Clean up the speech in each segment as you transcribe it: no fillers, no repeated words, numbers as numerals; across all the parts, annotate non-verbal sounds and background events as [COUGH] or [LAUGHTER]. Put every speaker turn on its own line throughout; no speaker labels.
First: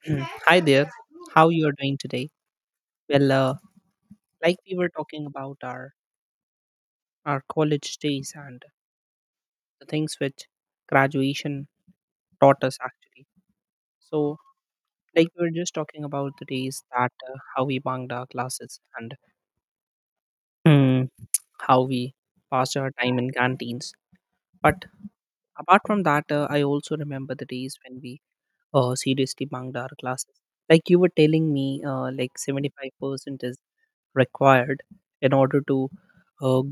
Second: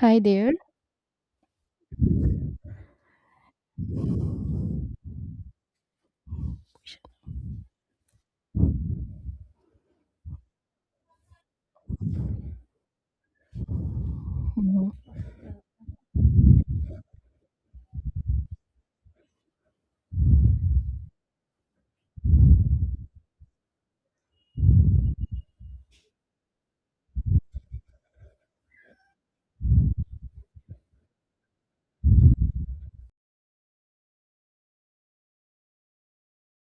Hi
Mm.
there.
Hi there. How you are doing today? Well, like we were talking about our college days and the things which graduation taught us actually. So, like we were just talking about the days that how we bunked our classes and mm, how we passed our time in canteens. But apart from that, I also remember the days when we seriously bunked our classes. Like you were telling me, like 75% is required in order to uh,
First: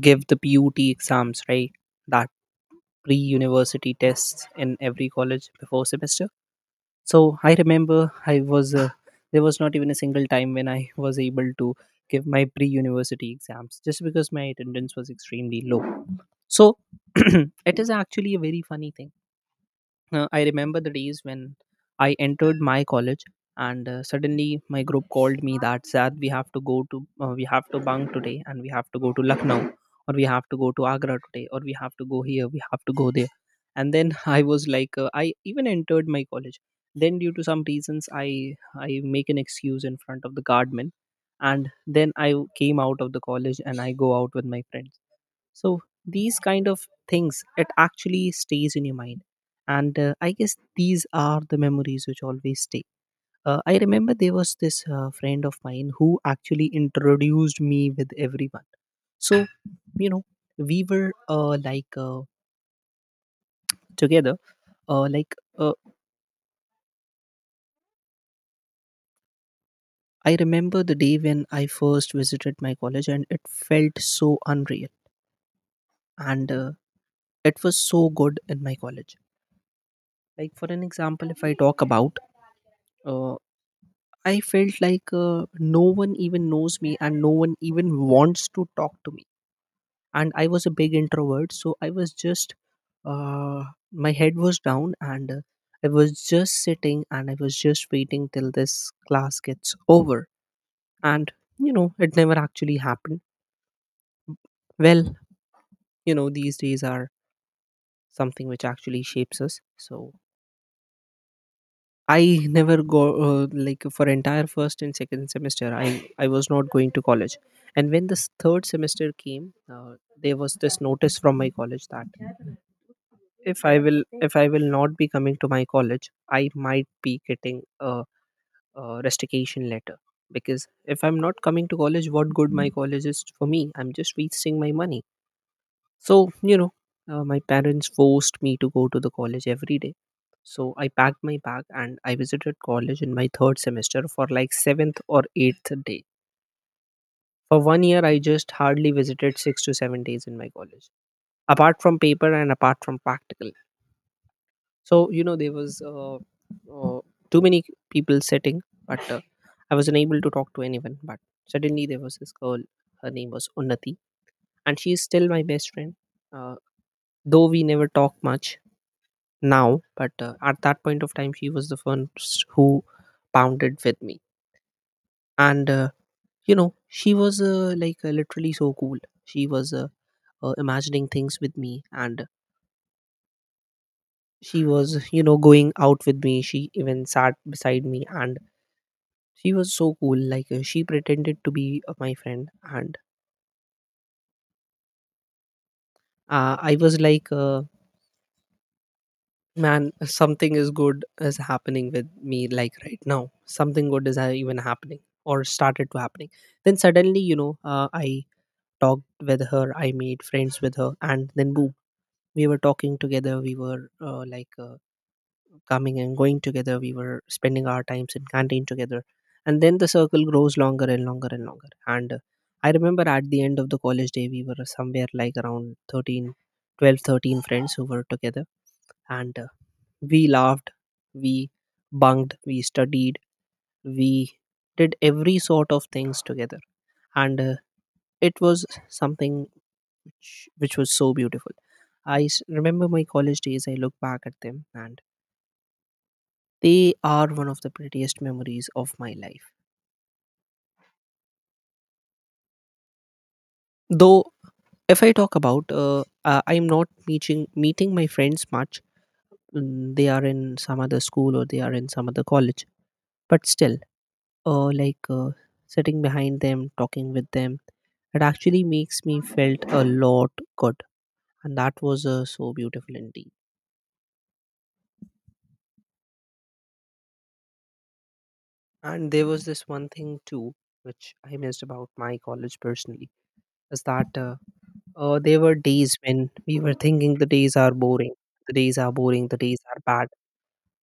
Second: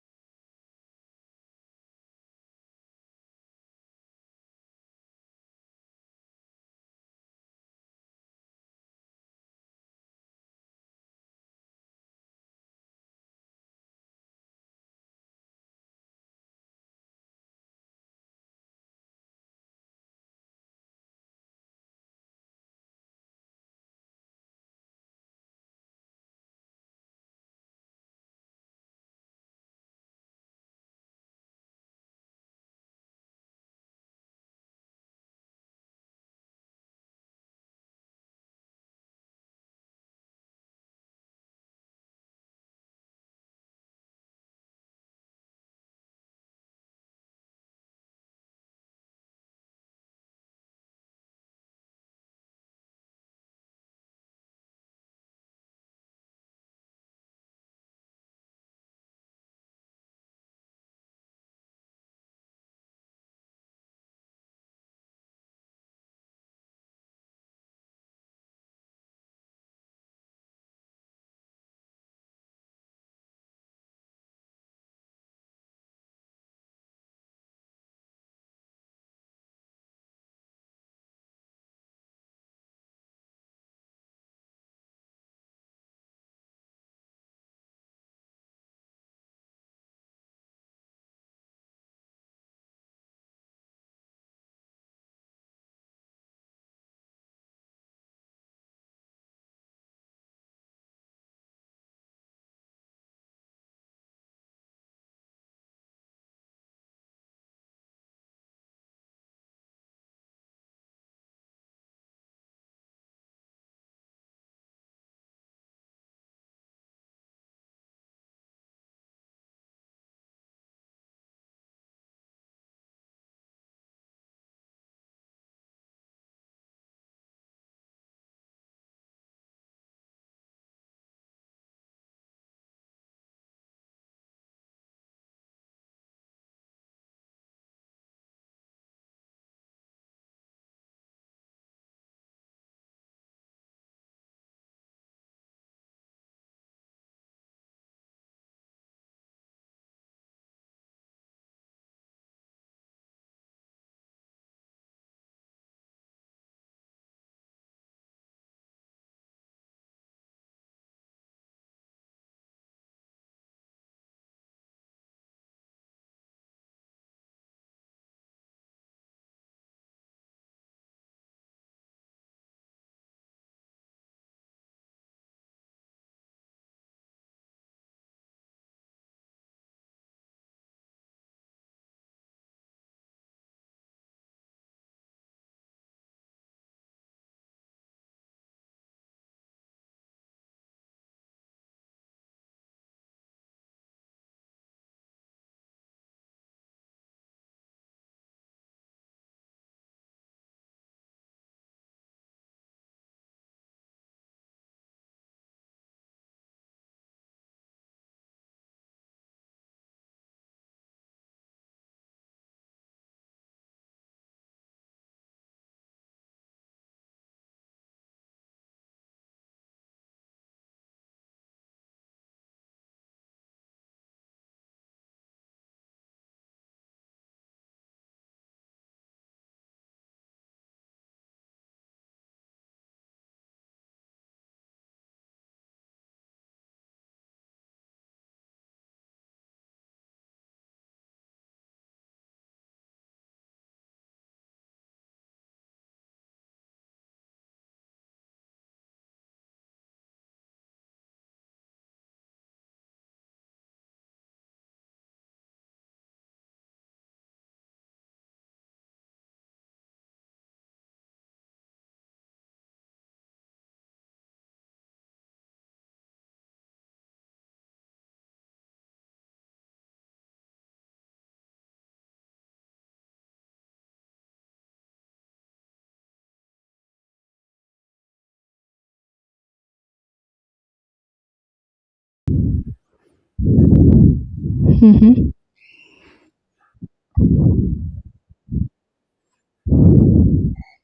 give the put exams right, that pre-university tests in every college before semester. So I remember I was there was not even a single time when I was able to give my pre-university exams just because my attendance was extremely low. So [CLEARS THROAT] it is actually a very funny thing. I remember the days when I entered my college, and suddenly my group called me that Zad, we have to go to we have to bunk today, and we have to go to Lucknow, or we have to go to Agra today, or we have to go here, we have to go there. And then [LAUGHS] I was like, I even entered my college. Then due to some reasons, I make an excuse in front of the guardman, and then I came out of the college and I go out with my friends. So these kind of things, it actually stays in your mind, and I guess these are the memories which always stay. I remember there was this friend of mine who actually introduced me with everyone. So you know, we were together uh, like uh, I remember the day when I first visited my college and it felt so unreal. And it was so good in my college. Like for an example, if I talk about, uh, I felt like no one even knows me and no one even wants to talk to me. And I was a big introvert, so I was just, uh, my head was down and I was just sitting and I was just waiting till this class gets over. And, you know, it never actually happened. Well, you know, these days are something which actually shapes us. So I never go like for entire first and second semester. I was not going to college, and when this third semester came, there was this notice from my college that if I will if I will not be coming to my college, I might be getting a restriction letter, because if I'm not coming to college, what good my college is for me? I'm just wasting my money. So, you know, my parents forced me to go to the college every day. So I packed my bag and I visited college in my third semester for like seventh or eighth day. For one year, I just hardly visited 6 to 7 days in my college, apart from paper and apart from practical. So, you know, there was too many people sitting, but I was unable to talk to anyone. But suddenly, there was this girl, her name was Unnati, and she is still my best friend. Uh, though we never talk much now, but at that point of time, she was the first who pounded with me. And, you know, she was literally so cool. She was imagining things with me, and she was, you know, going out with me. She even sat beside me, and she was so cool. Like, she pretended to be my friend. And I was like, man, something is good is happening with me, like right now something good is even happening or started to happening. Then suddenly, you know, I talked with her, I made friends with her, and then boom, we were talking together, we were coming and going together, we were spending our times in canteen together. And then the circle grows longer and longer and longer, and I remember at the end of the college day we were somewhere like around 13, 12, 13 friends who were together. And we laughed, we bunked, we studied, we did every sort of things together, and it was something which was so beautiful. Remember my college days. I look back at them, and they are one of the prettiest memories of my life. Though, if I talk about, I am not meeting my friends much. Mm, they are in some other school or they are in some other college. But still, uh, like uh, sitting behind them, talking with them, it actually makes me felt a lot good, and that was so beautiful indeed. And there was this one thing too, which I missed about my college personally, is that
Mm-hmm.
there were days when we were thinking the days are boring, the days are boring, the days are bad,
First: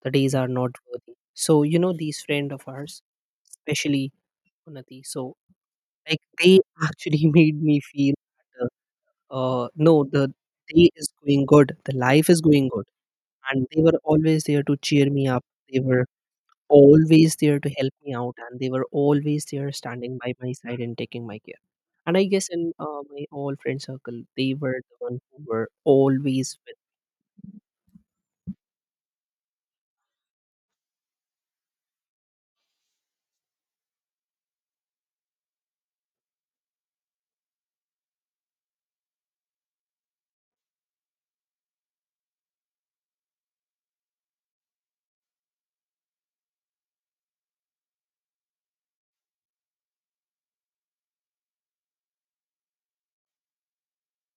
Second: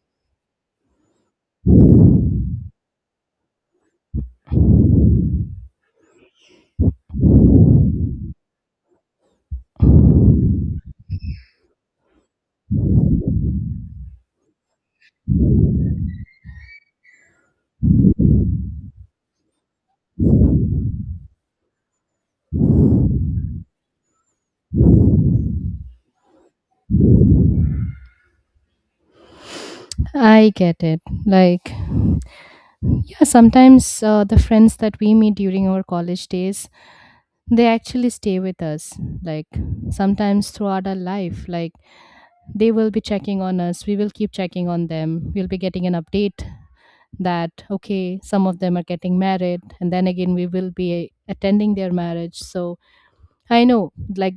the days are not worthy. So you know, these friend of ours, especially Unati. So like they actually [LAUGHS] made me feel that, uh, no, the day is going good, the life is going good. And they were always there to cheer me up. They were always there to help me out, and they were always there standing by my side and taking my care. And I guess in my all friend circle, they were the one who were always with.
I get it. Like, yeah, sometimes the friends that we meet during our college days, they actually stay with us. Like, sometimes throughout our life, like, they will be checking on us. We will keep checking on them. We'll be getting an update that, okay, some of them are getting married. And then again, we will be attending their marriage. So I know, like,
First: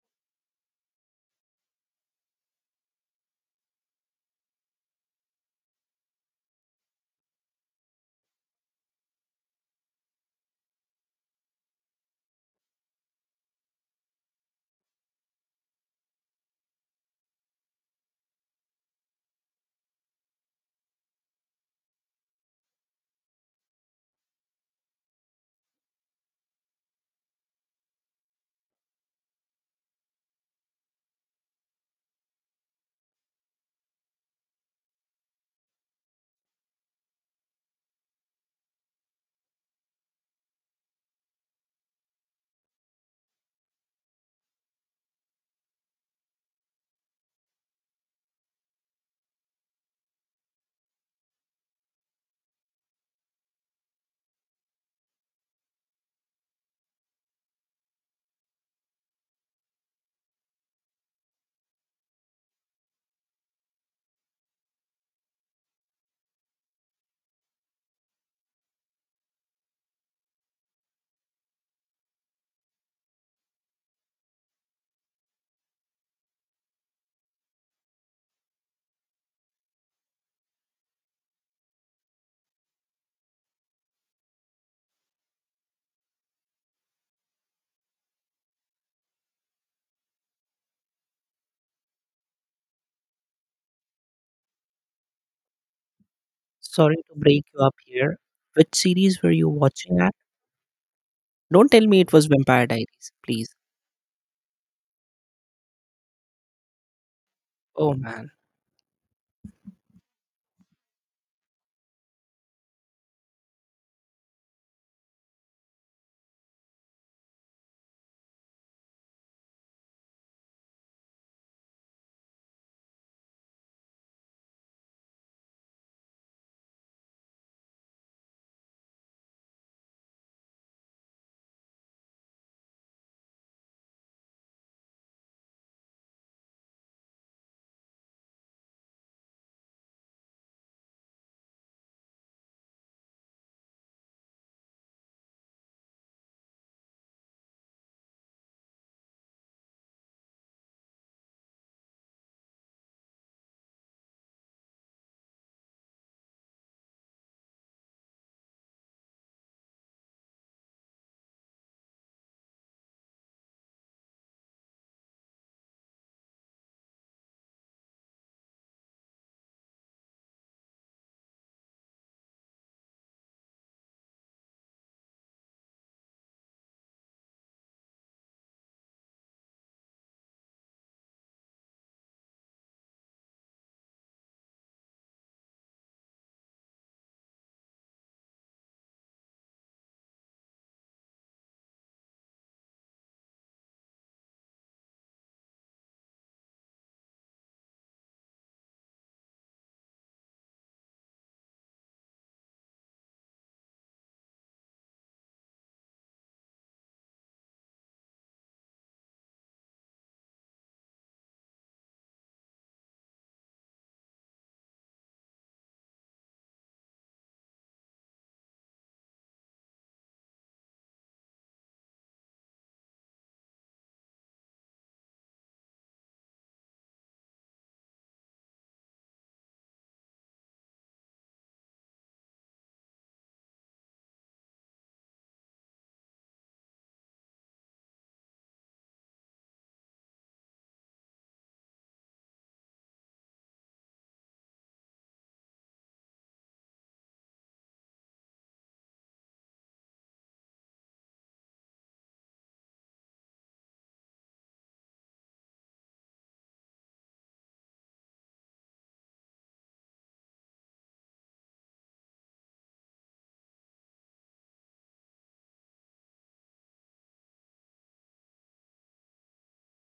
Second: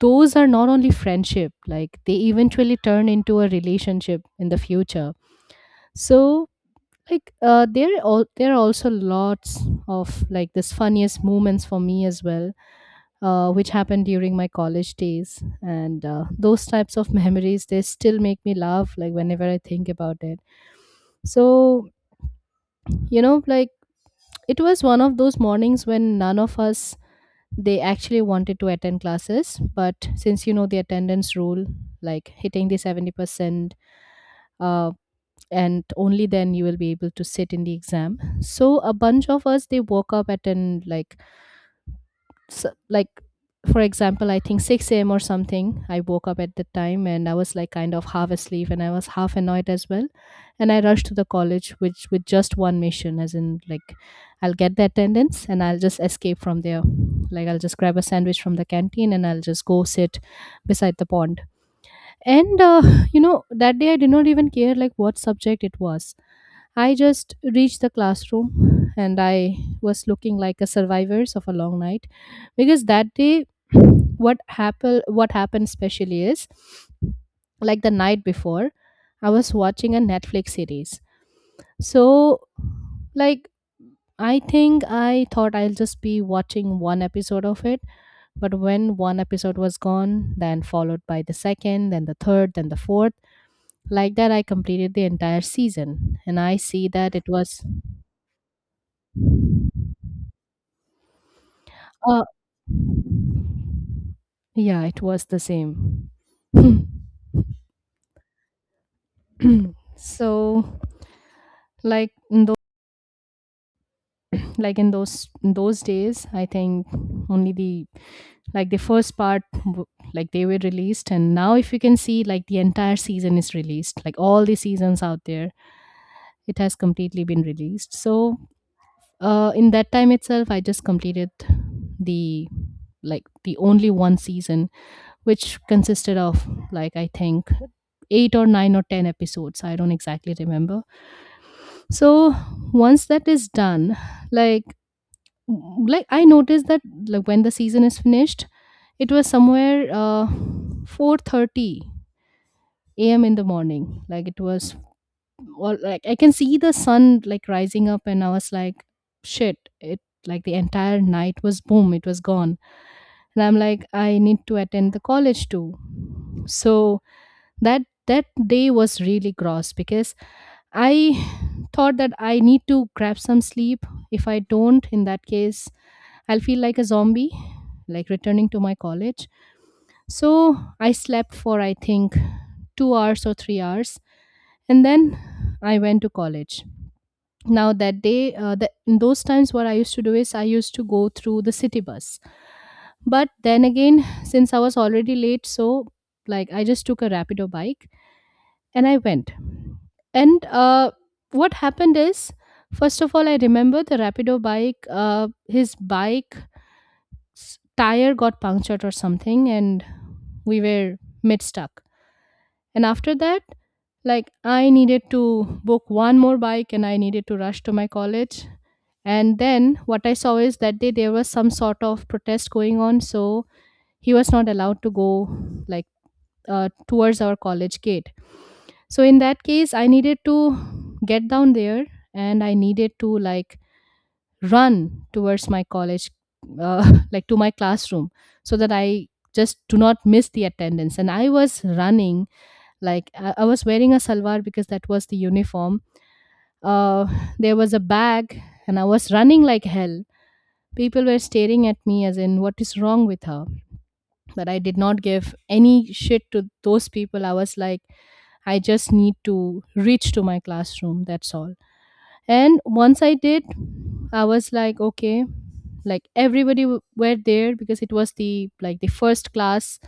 those are not only friendship, like, they eventually turn into a relationship in the future. So like there are also lots of like this funniest moments for me as well, which happened during my college days. And those types of [LAUGHS] memories, they still make me laugh like whenever I think about it. So you know, like it was one of those mornings when none of us, they actually wanted to attend classes, but since you know, the attendance rule, like hitting the 70%, uh, and only then you will be able to sit in the exam. So a bunch of us, they woke up at an like s like for example, I think 6 a.m or something. I woke up at the time and I was like kind of half asleep and I was half annoyed as well. And I rushed to the college, which with just one mission, as in like, I'll get the attendance and I'll just escape from there. Like I'll just grab a sandwich from the canteen and I'll just go sit beside the pond. And you know, that day I did not even care like what subject it was. I just reached the classroom and I was looking like a survivors of a long night, because that day [CLEARS THROAT] what happened especially is, like the night before I was watching a Netflix series. So like I think I thought I'll just be watching one episode of it, but when one episode was gone, then followed by the second, then the third, then the fourth, like that I completed the entire season. And I see
Sorry to
that it
break you
was
up here. Which series were you watching at? Don't tell me it
Uh
was Vampire Diaries, please.
Yeah, it was the same. [LAUGHS]
Oh man.
So, like like in those days, I think only the like the first part like they were released, and now if you can see like the entire season is released, like all the seasons out there, it has completely been released. So, in that time itself, I just completed the like the only one season, which consisted of like I think 8 or 9 or 10 episodes. I don't exactly remember. So once that is done, like I noticed that, like when the season is finished, it was somewhere 4:30 a.m. in the morning. Like it was all like I can see the sun like rising up and I was like shit, it like the entire night was boom, it was gone. And I'm like I need to attend the college too. So that that day was really gross because I [SIGHS] thought that I need to grab some sleep. If I don't, in that case I'll feel like a zombie, like returning to my college. So I slept for I think 2 hours or 3 hours, and then I went to college. Now that day, the, in those times what I used to do is I used to go through the city bus, but then again, since I was already late, so like I just took a rapido bike and I went. And what happened is, first of all, I remember the Rapido bike, his bike tire got punctured or something, and we were mid stuck. And after that, like I needed to book one more bike and I needed to rush to my college. And then what I saw is that day there was some sort of protest going on, so he was not allowed to go like towards our college gate. So in that case, I needed to get down there and I needed to like run towards my college, [LAUGHS] like to my classroom, so that I just do not miss the attendance. And I was running, like I was wearing a salwar because that was the uniform. Uh, there was a bag, and I was running like hell. People were staring at me as in, what is wrong with her? But I did not give any shit to those people. I was like, I just need to reach to my classroom. That's all. And once I did, I was like, okay, like everybody were there because it was the like the first class,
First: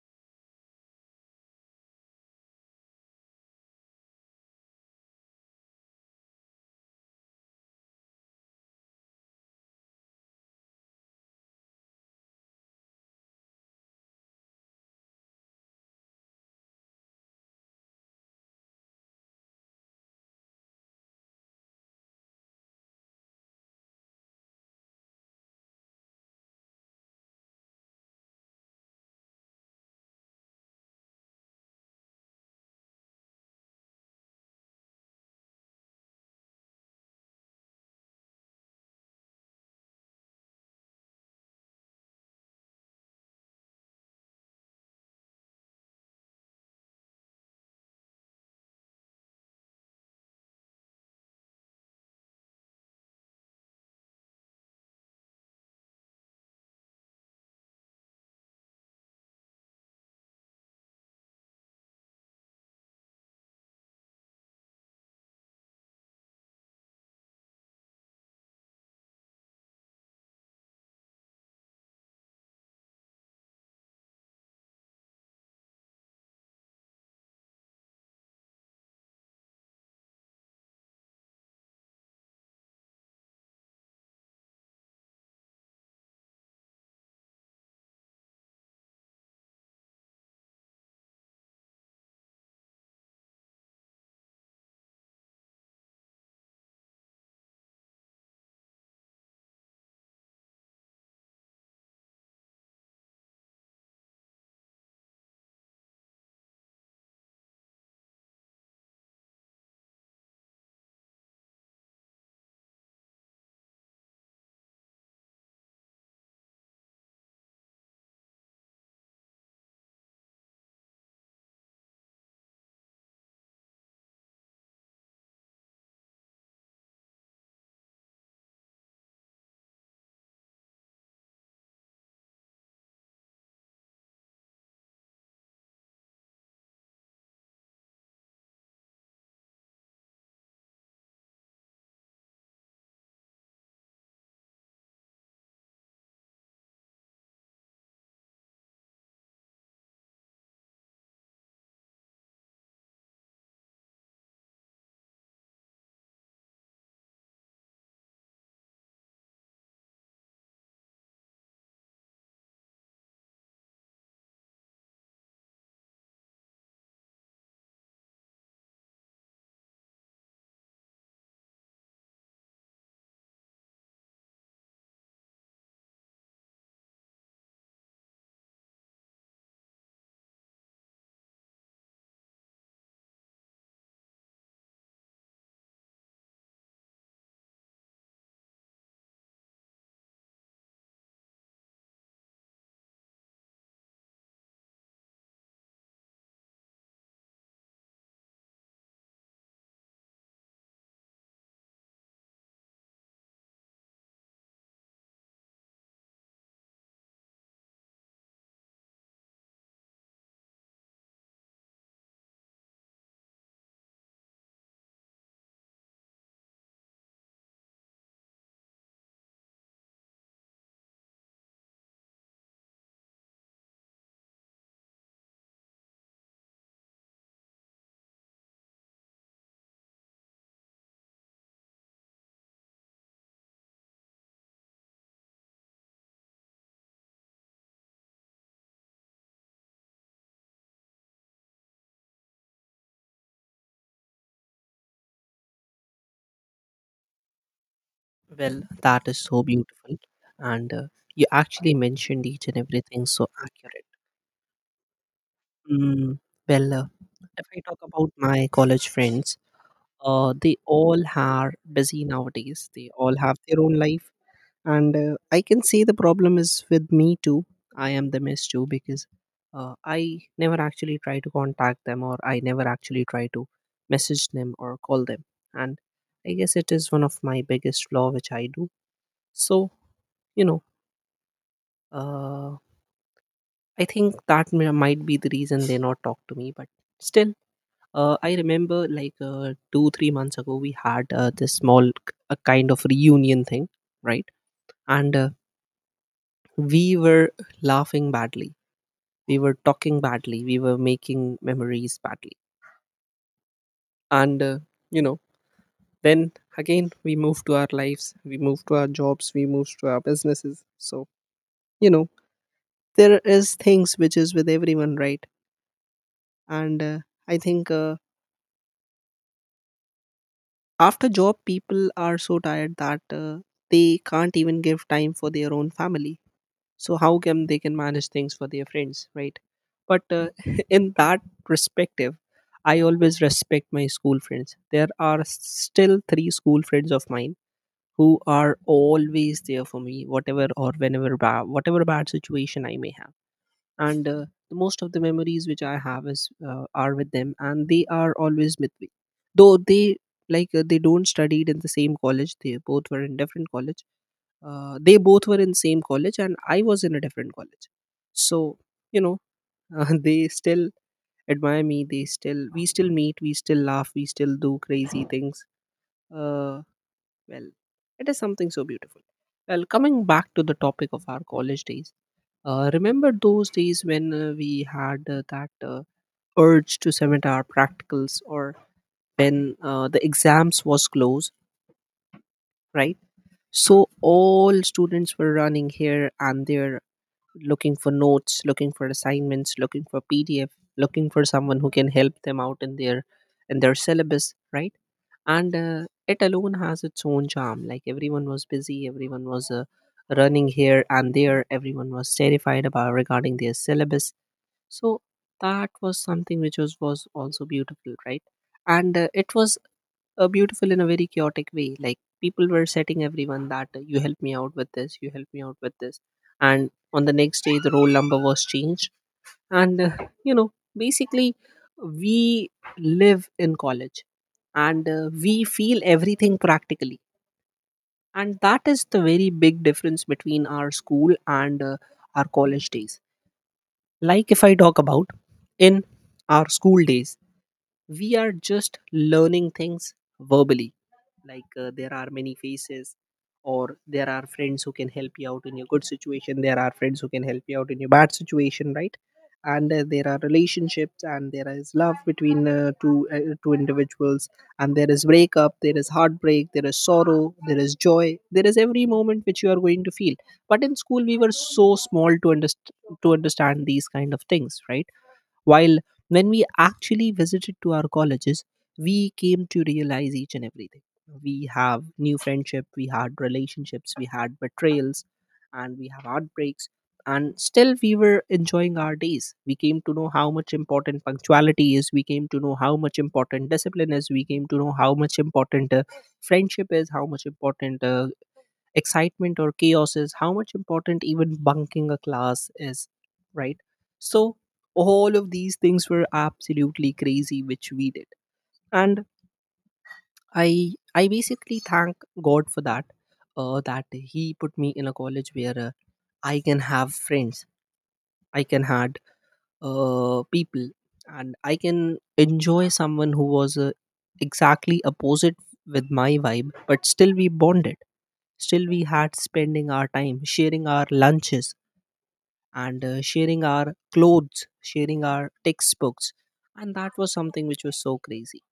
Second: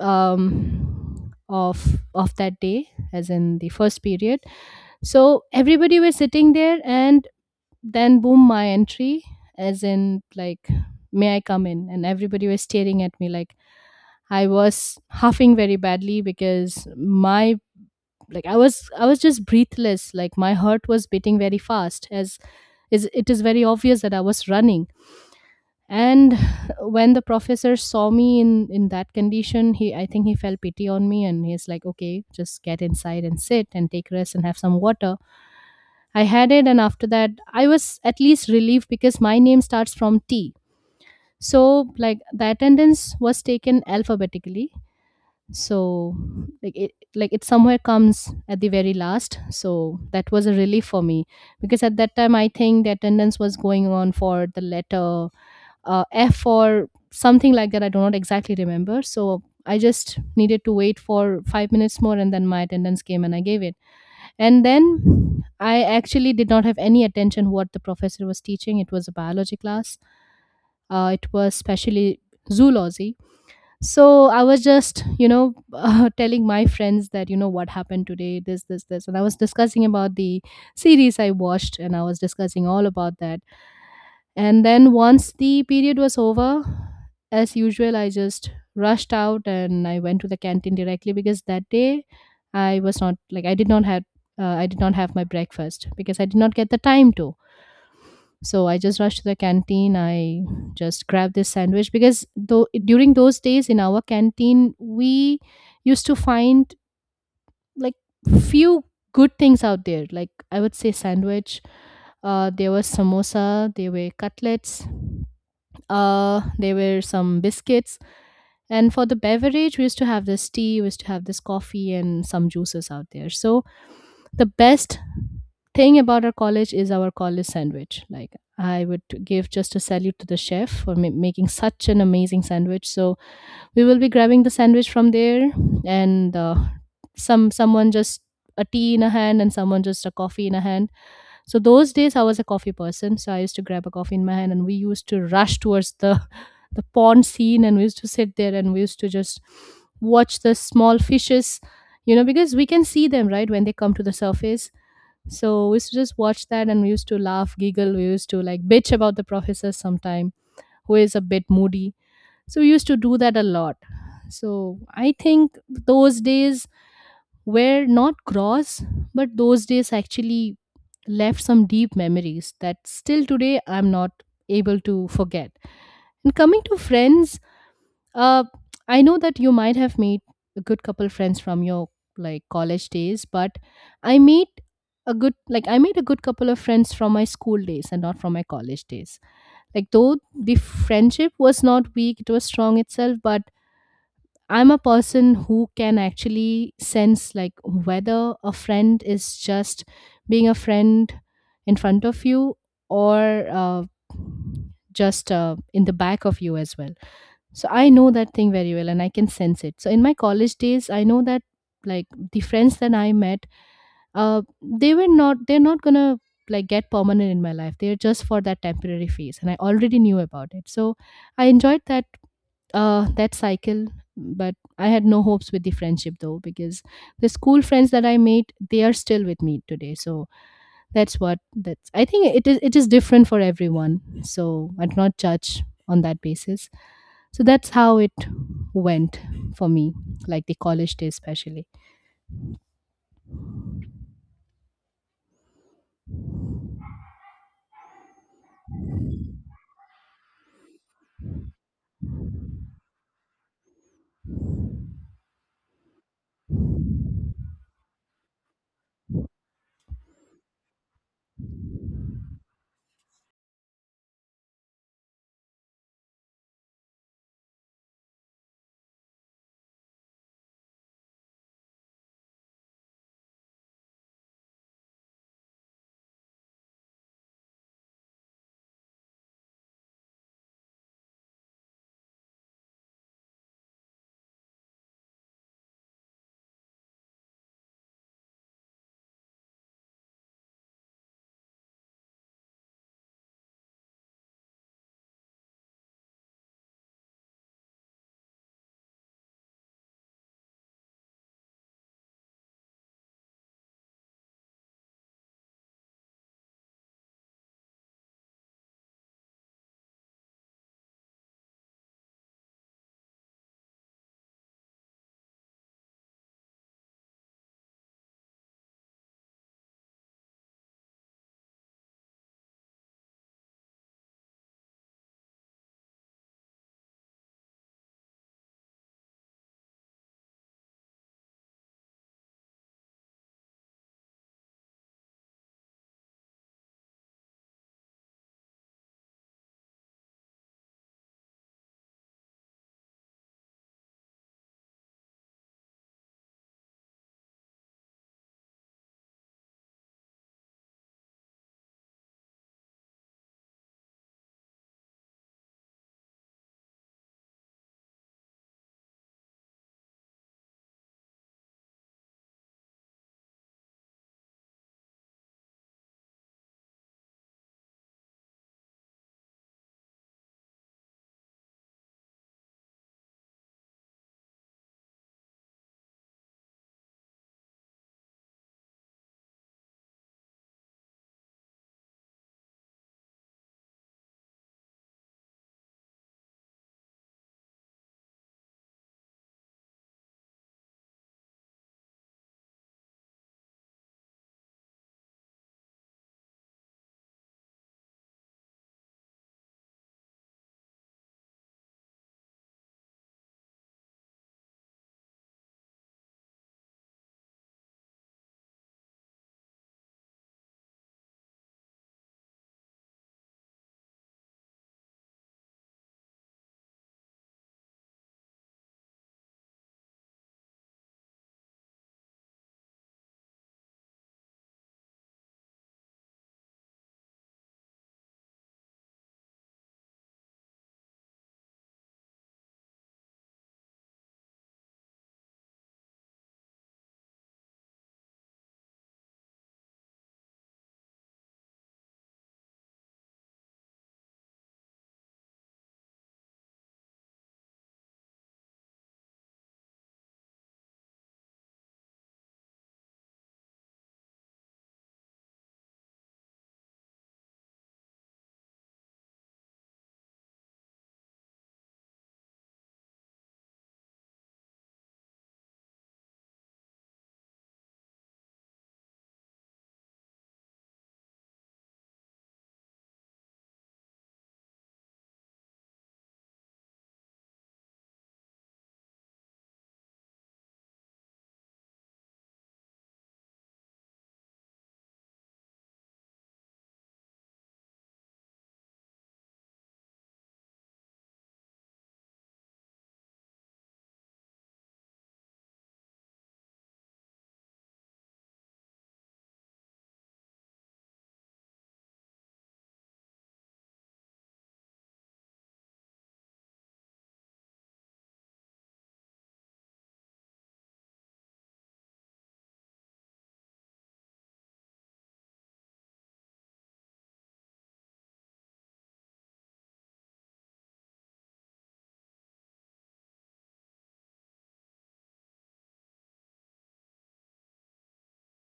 of that day, as in the first period. So everybody was sitting there, and then boom, my entry, as in like, may I come in? And everybody was staring at me like. I was huffing very badly because my like I was just breathless, like my heart was beating very fast, as is it is very obvious that I was running. And [SIGHS] when the professor saw me in that condition, he I think he felt pity on me and he's like okay just get inside and sit and take rest and have some water. I had it, and after that I was at least relieved because my name starts from T. So like the attendance was taken alphabetically, so like it somewhere comes at the very last, so that was a relief for me, because at that time I think the attendance was going on for the letter F or something like that. I do not exactly remember. So I just needed to wait for 5 minutes more, and then my attendance came and I gave it. And then I actually did not have any attention what the professor was teaching. It was a biology class. It was specially zoology. So I was just you know [LAUGHS] telling my friends that you know what happened today, this this this. And I was discussing about the series I watched and I was discussing all about that. And then once the period was over, as usual I just rushed out and I went to the canteen directly, because that day I was not like I did not have I did not have my breakfast because I did not get the time to. So I just rushed to the canteen. I just grabbed this sandwich, because though during those days in our canteen we used to find like few good things out there. Like I would say sandwich, there was samosa, there were cutlets, there were some biscuits. And for the beverage, we used to have this tea, we used to have this coffee, and some juices out there. So, the best thing about our college is our college sandwich. Like, I would give just a salute to the chef for making such an amazing sandwich. So, we will be grabbing the sandwich from there, and someone just a tea in a hand, and someone just a coffee in a hand. So those days I was a coffee person, so I used to grab a coffee in my hand and we used to rush towards the [LAUGHS] the pond scene, and we used to sit there and we used to just watch the small fishes, you know, because we can see them, right, when they come to the surface. So we used to just watch that and we used to laugh, giggle, we used to like bitch about the professor sometime, who is a bit moody. So we used to do that a lot. So I think those days were not gross, but those days actually left some deep memories that still today I'm not able to forget. And coming to friends, uh, I know that you might have made a good couple friends from your like college days, but I made a good like I made a good couple of friends from my school days and not from my college days. Like though the friendship was not weak, it was strong itself, but I'm a person who can actually sense like whether a friend is just being a friend in front of you or just in the back of you as well. So I know that thing very well and I can sense it. So in my college days, I know that like the friends that I met, they were not, they're not gonna like get permanent in my life. They're just for that temporary phase and I already knew about it. So I enjoyed that that cycle. But I had no hopes with the friendship though, because the school friends that I made, they are still with me today. So that's what that's. I think it is different for everyone. So I'd not judge on that basis. So that's how it went for me, like the college day especially.
Well, that is so beautiful, and you actually mentioned each and everything so accurate. Mm, well, if I talk about my college friends. They all are busy nowadays. They all have their own life. And I can say the problem is with me too. I am the mess too, because I never actually try to contact them or I never actually try to message them or call them. And I guess it is one of my biggest flaw which I do. So, you know, uh, I think that might be the reason they not talk to me. But still, I remember like 2 3 months ago we had this small a kind of reunion thing, right. And we were laughing badly, we were talking badly, we were making memories badly. And you know, then again we move to our lives, we move to our jobs, we move to our businesses. So you know, there is things which is with everyone, right. And I think after job people are so tired that they can't even give time for their own family. So how can they can manage things for their friends, right? But [LAUGHS] in that perspective, I always respect my school friends. There are still three school friends of mine who are always there for me whatever or whenever whatever bad situation I may have. And most of the memories which I have is are with them, and they are always with me. Though they they don't studied in the same college, they both were in different college. They both were in same college and I was in a different college. So you know, [LAUGHS] they still admire me, they still we still meet, we still laugh, we still do crazy things. uh, well, it is something so beautiful. Well, coming back to the topic of our college days, remember those days when we had that urge to submit our practicals or when the exams was close, right? So all students were running here and there, looking for notes, looking for assignments, looking for PDF, looking for someone who can help them out in their syllabus, right? And it alone has its own charm. Like everyone was busy, everyone was running here and there, everyone was terrified about regarding their syllabus. So that was something which was also beautiful, right? And it was beautiful in a very chaotic way. Like people were setting everyone that you help me out with this, you help me out with this, and on the next day the roll number was changed. And basically we live in college, and we feel everything practically, and that is the very big difference between our school and our college days. Like if I talk about in our school days, we are just learning things verbally. Like there are many faces, or there are friends who can help you out in your good situation, there are friends who can help you out in your bad situation, right? And there are relationships, and there is love between two individuals, and there is breakup, there is heartbreak, there is sorrow, there is joy, there is every moment which you are going to feel. But in school we were so small to to understand these kind of things, right? While when we actually visited to our colleges, we came to realize each and everything. We have new friendship, we had relationships, we had betrayals, and we have heartbreaks. And still, we were enjoying our days. We came to know how much important punctuality is. We came to know how much important discipline is. We came to know how much important friendship is, how much important excitement or chaos is, how much important even bunking a class is, right? So all of these things were absolutely crazy, which we did. And i I basically thank God for that, that he put me in a college where I can have friends, I can had people, and I can enjoy someone who was exactly opposite with my vibe, but still we bonded, still we had spending our time, sharing our lunches, and sharing our clothes, sharing our textbooks. And that was something which was so crazy.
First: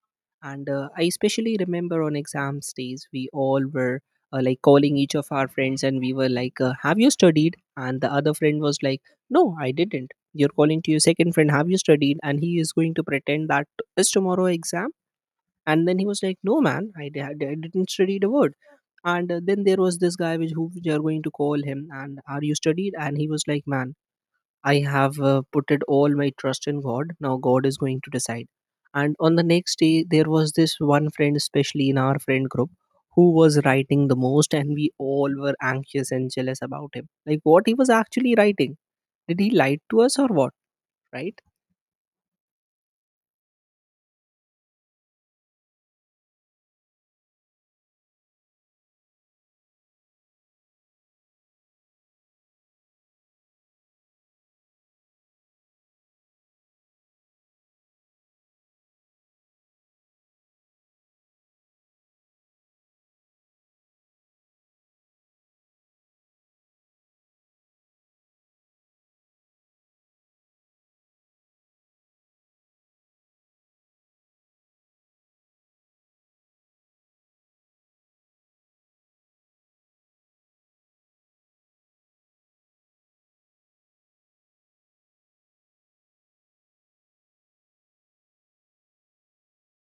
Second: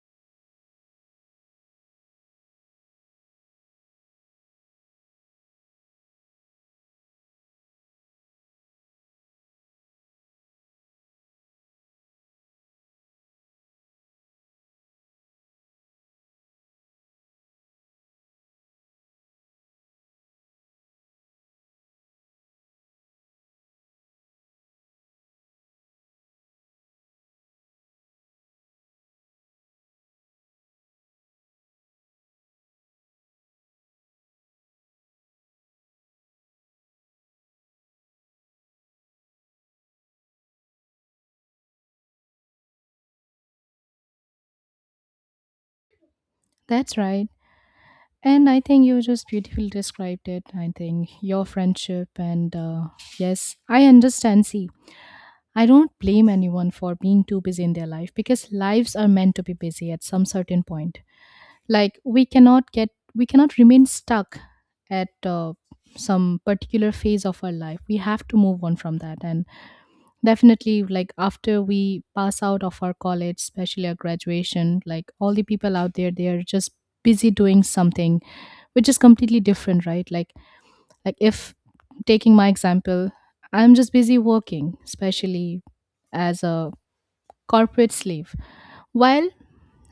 And I especially remember on exams days, we all were like calling each of our friends, and we were like, have you studied? And the other friend was like, no, I didn't. You're calling to your second friend, have you studied? And he is going to pretend that is tomorrow exam. And then he was like, no, man, I didn't study a word. And then there was this guy which who we are going to call him and are you studied, and he was like, man, I have put it all my trust in God. Now God is going to decide. And on the next day, there was this one friend, especially in our friend group, who was writing the most, and we all were anxious and jealous about him. Like what he was actually writing. Did he lie to us or what? Right?
That's right. And I think you just beautifully described it. I think your friendship and Yes, I understand. See, I don't blame anyone for being too busy in their life because lives are meant to be busy at some certain point. Like we cannot remain stuck at some particular phase of our life. We have to move on from that. And definitely, like after we pass out of our college, especially our graduation, like all the people out there they are just busy doing something which is completely different, right? Like if taking my example, I'm just busy working, especially as a corporate sleeve, while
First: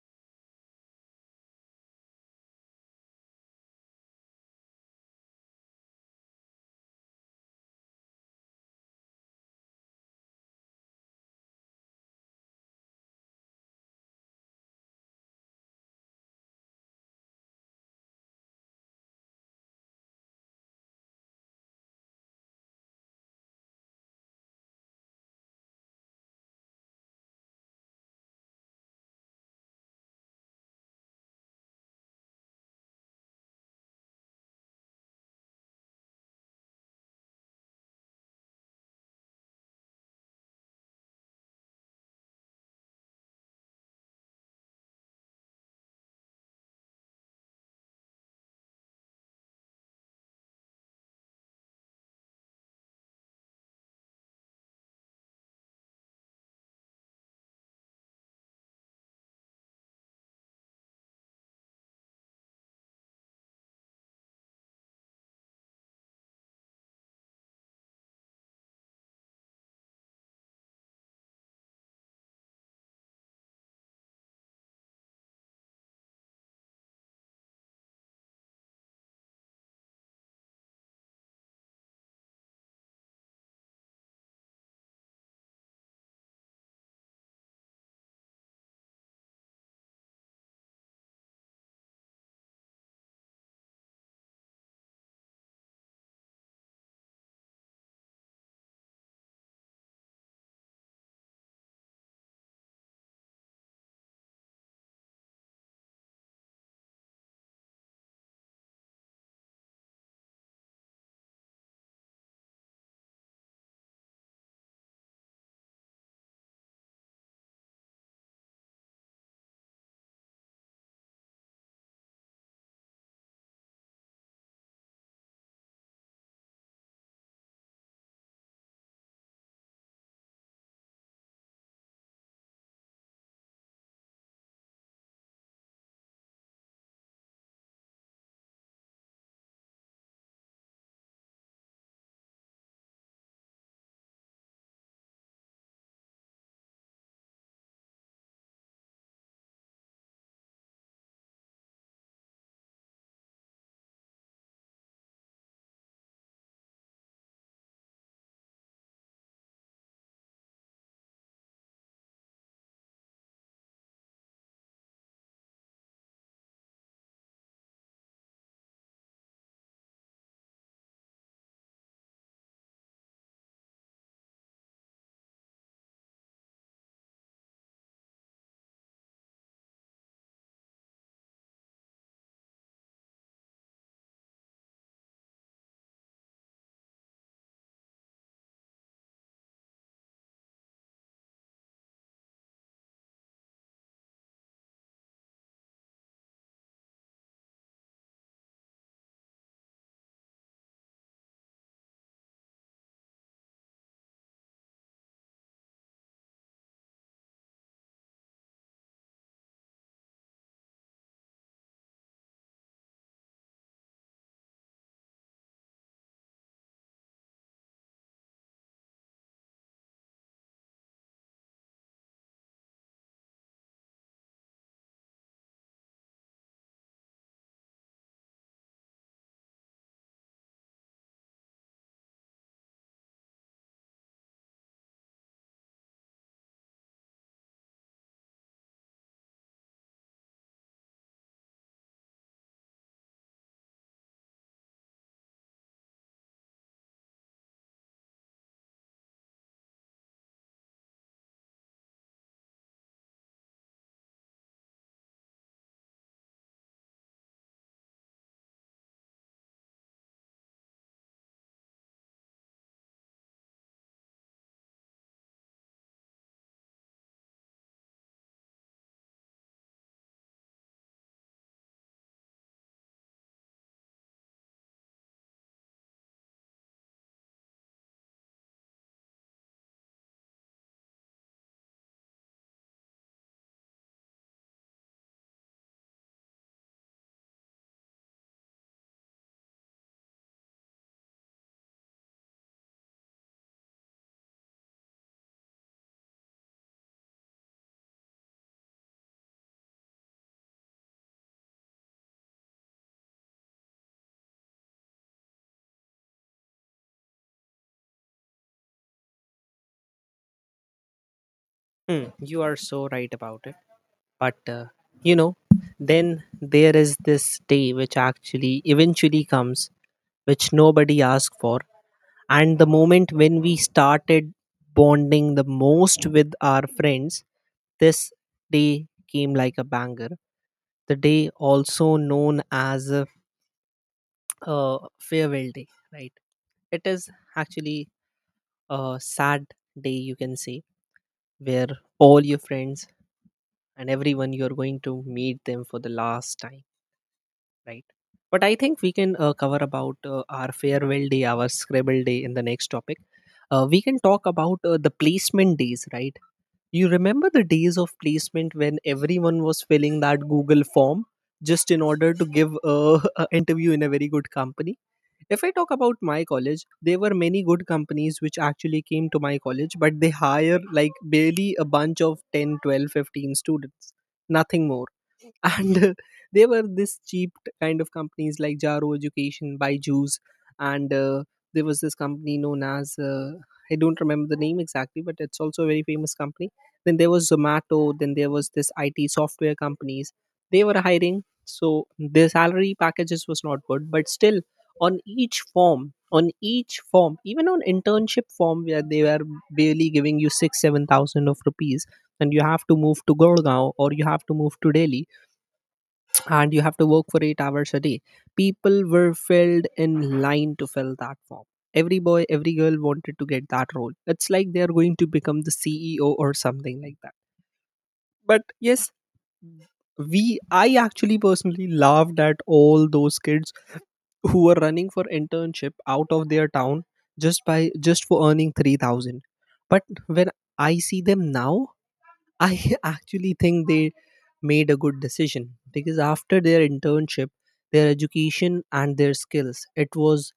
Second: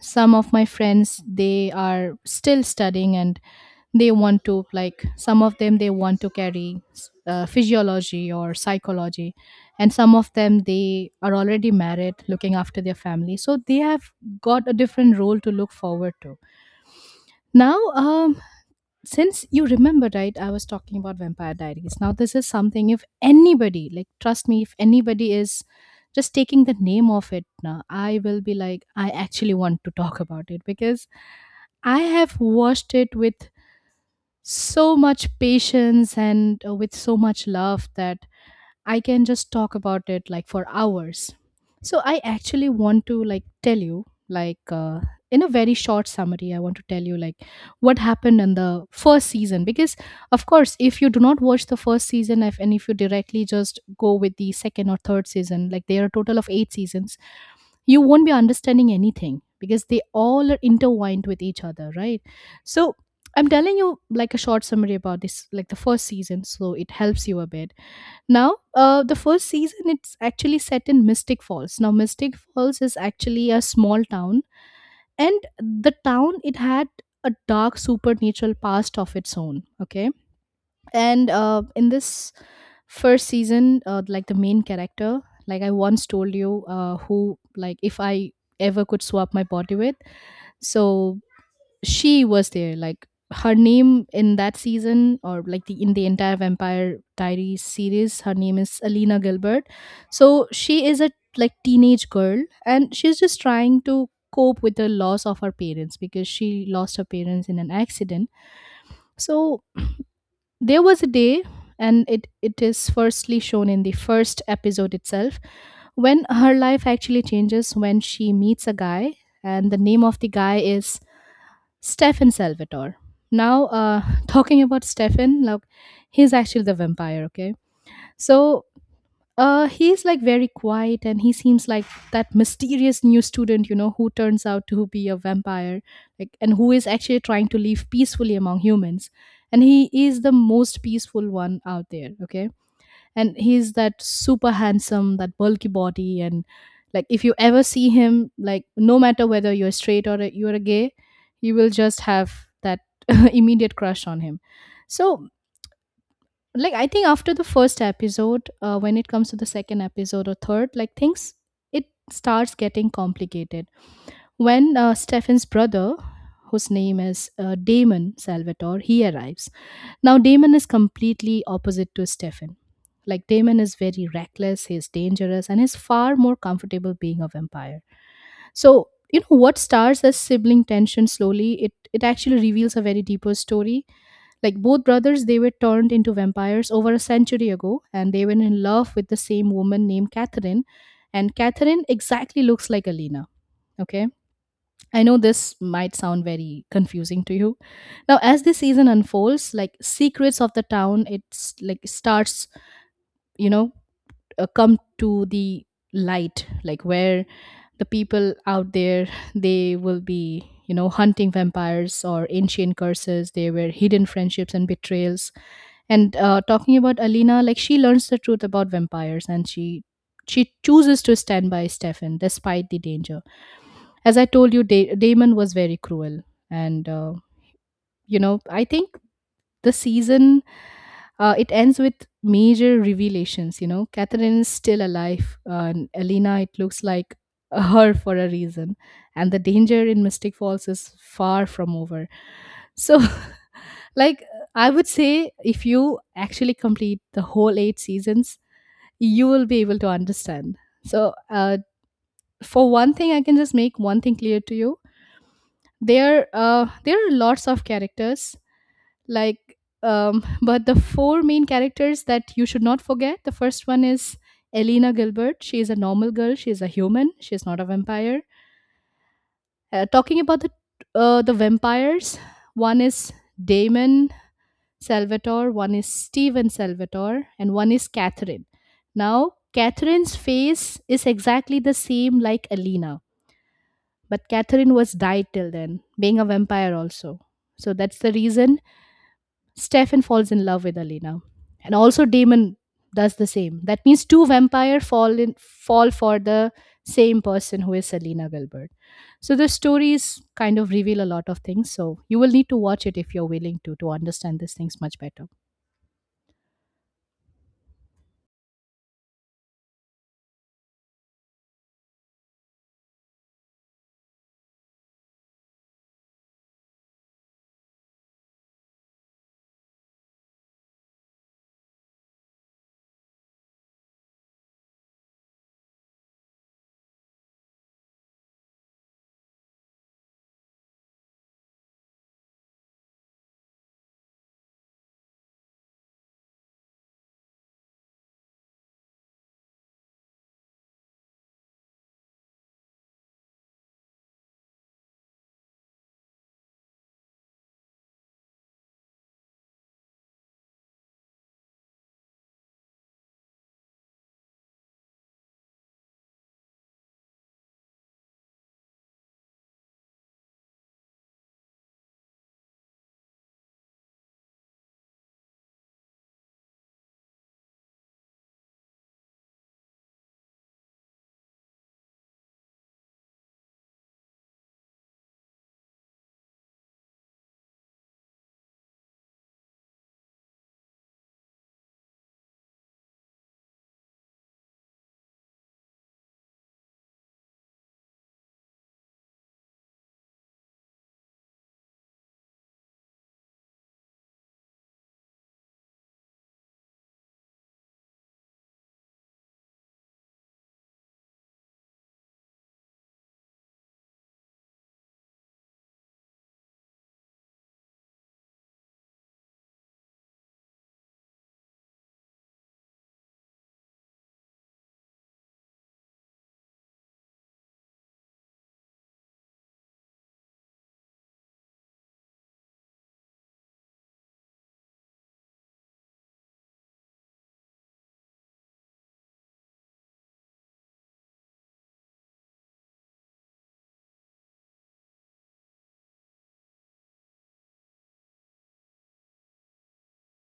some of my friends they are still studying, and they want to like some of them they want to carry physiology or psychology, and some of them they are already married, looking after their family, so they have got a different role to look forward to now. Since you remember, right, I was talking about Vampire Diaries. Now this is something, if anybody, like, trust me, if anybody is just taking the name of it now, I will be like, I actually want to talk about it, because I have watched it with so much patience and with so much love that I can just talk about it like for hours. So I actually want to like tell you, like in a very short summary, I want to tell you like what happened in the first season, because of course if you do not watch the first season, if, and if you directly just go with the second or third season, like there are a total of 8 seasons, you won't be understanding anything, because they all are intertwined with each other, right? So I'm telling you like a short summary about this, like the first season, so it helps you a bit. Now, the first season, it's actually set in Mystic Falls. Now, Mystic Falls is actually a small town, and the town, it had a dark supernatural past of its own. Okay. And in this first season, like the main character, like I once told you, who, like, if I ever could swap my body with, so she was there, like her name in that season, or like the in the entire Vampire Diaries series, her name is Alina Gilbert. So she is a like teenage girl, and she's just trying to cope with the loss of her parents because she lost her parents in an accident. So there was a day, and it is firstly shown in the first episode itself, when her life actually changes, when she meets a guy, and the name of the guy is Stefan Salvatore. Now, [LAUGHS] talking about Stefan, like he's actually the vampire. Okay, so he's like very quiet, and he seems like that mysterious new student, who turns out to be a vampire, like, and who is actually trying to live peacefully among humans, and he is the most peaceful one out there. Okay. And he's that super handsome, that bulky body, and like if you ever see him, like no matter whether you're straight or you're a gay, you will just have that [LAUGHS] immediate crush on him. So like I think after the first episode, when it comes to the second episode or third, like things, it starts getting complicated when Stephen's brother, whose name is Damon Salvatore, he arrives. Now, Damon is completely opposite to Stefan. Like, Damon is very reckless, he's dangerous, and he's far more comfortable being a vampire. So, what starts as sibling tension slowly, it actually reveals a very deeper story. Like, both brothers, they were turned into vampires over a century ago, and they were in love with the same woman named Catherine. And Catherine exactly looks like Alina, okay? I know this might sound very confusing to you. Now, as the season unfolds, like secrets of the town, it's like starts, you know, come to the light, like where the people out there, they will be hunting vampires or ancient curses. There were hidden friendships and betrayals. And talking about Alina, like she learns the truth about vampires, and she chooses to stand by Stefan despite the danger. As I told you, Damon was very cruel, and I think the season, it ends with major revelations. Catherine is still alive, and Elena, it looks like [LAUGHS] her for a reason, and the danger in Mystic Falls is far from over. So, [LAUGHS] like, I would say if you actually complete the whole 8 seasons, you will be able to understand. So, for one thing, I can just make one thing clear to you. There are lots of characters, like [LAUGHS] but the four main characters that you should not forget, the first one is Elena Gilbert. She is a normal girl, she is a human, she is not a vampire. Talking about the, the vampires, one is Damon Salvatore, one is Steven Salvatore, and one is Catherine. Now Catherine's face is exactly the same like Elena, but Catherine was died till then, being a vampire also, so that's the reason Stefan falls in love with Alina, and also Damon does the same. That means two vampire fall for the same person, who is Selena Wilbert. So the stories kind of reveal a lot of things. So you will need to watch it if you're willing to understand these things much better.
Hmm, you are so right about it. But, you know, then there is this day which actually eventually comes, which nobody asked for, and the moment when we started bonding the most with our friends, this day came like a banger, the day also known as a, uh, farewell day, right? It is actually a sad day, you can say, where all your friends and everyone you're going to meet them for the last time, right? But I think we can cover about our farewell day, our scribble day in the next topic. We can talk about the placement days, right? You remember the days of placement when everyone was filling that Google form just in order to give [LAUGHS] an interview in a very good company. If I talk about my college, there were many good companies which actually came to my college, but they hire like barely a bunch of 10, 12, 15 students, nothing more. And [LAUGHS] they were this cheap kind of companies, like Jaro Education, Byju's, and there was this company known as I don't remember the name exactly, but it's also a very famous company. Then there was Zomato, then there was this IT software companies. They were hiring, so their salary packages was not good, but still on each form, even on internship form, where they were barely giving you 6, 7,000 of rupees, and you have to move to Gurgaon, or you have to move to Delhi and you have to work for 8 hours a day. People were filled in line to fill that form. Every boy, every girl wanted to get that role. It's like they are going to become the CEO or something like that. But yes, we I actually personally laughed at all those kids who were running for internship out of their town just by just for earning 3,000. But when I see them now, I [LAUGHS] actually think they made a good decision, because after their internship, their education and their skills, it was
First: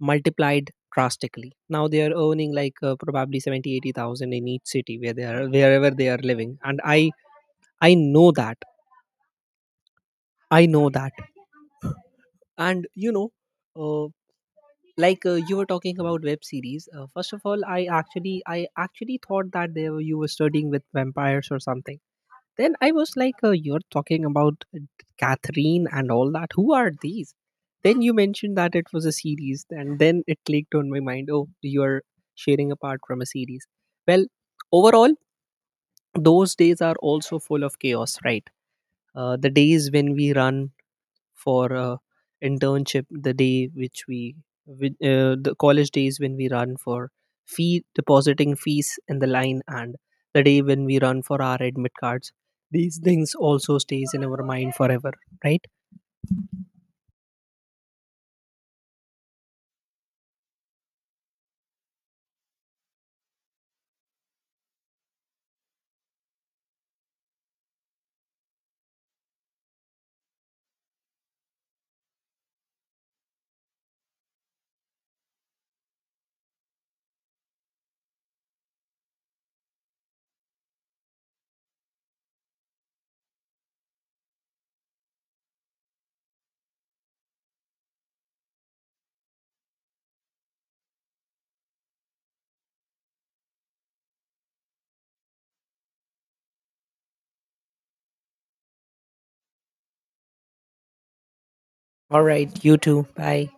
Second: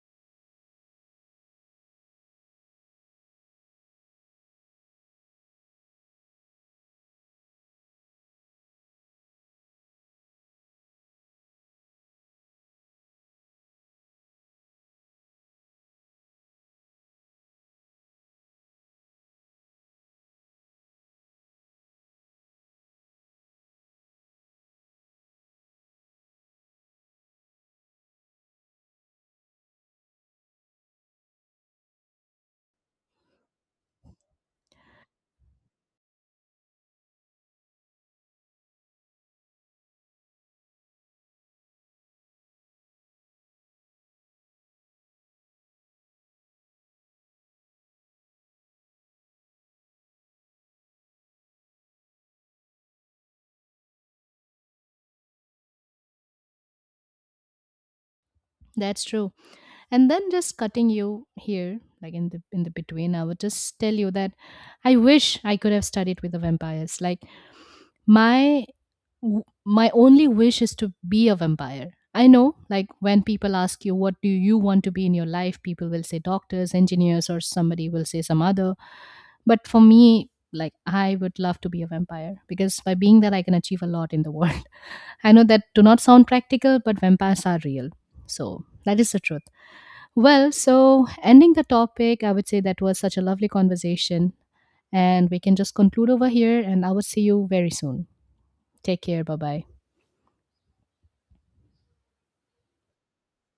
multiplied drastically. Now they are earning like probably 70, 80,000 in each city where they are, wherever they are living. And I know that. I know that. And you know, uh, like you were talking about web series. First of all, I actually thought that you were studying with vampires or something. Then I was like, you're talking about Catherine and all that. Who are these? Then you mentioned that it was a series, and then it clicked on my mind. Oh, you're sharing apart from a series. Well, overall, those days are also full of chaos, right? The days when we run for a internship, the day which we with, the college days when we run for fee, depositing fees in the line, and the day when we run for our admit cards, these things also stays in our mind forever, right?
That's true. And then just cutting you here, like in the between, I would just tell you that I wish I could have studied with the vampires. Like my my only wish is to be a vampire. I know, like when people ask you, what do you want to be in your life? People will say doctors, engineers, or somebody will say some other. But for me, like I would love to be a vampire because by being that, I can achieve a lot in the world. [LAUGHS] I know that do not sound practical, but vampires are real. So that is the truth. Well, so ending the topic, I would say that was such a lovely conversation. And we can just conclude over here, and I will see you very soon. Take care. Bye bye.
All right, you too, bye.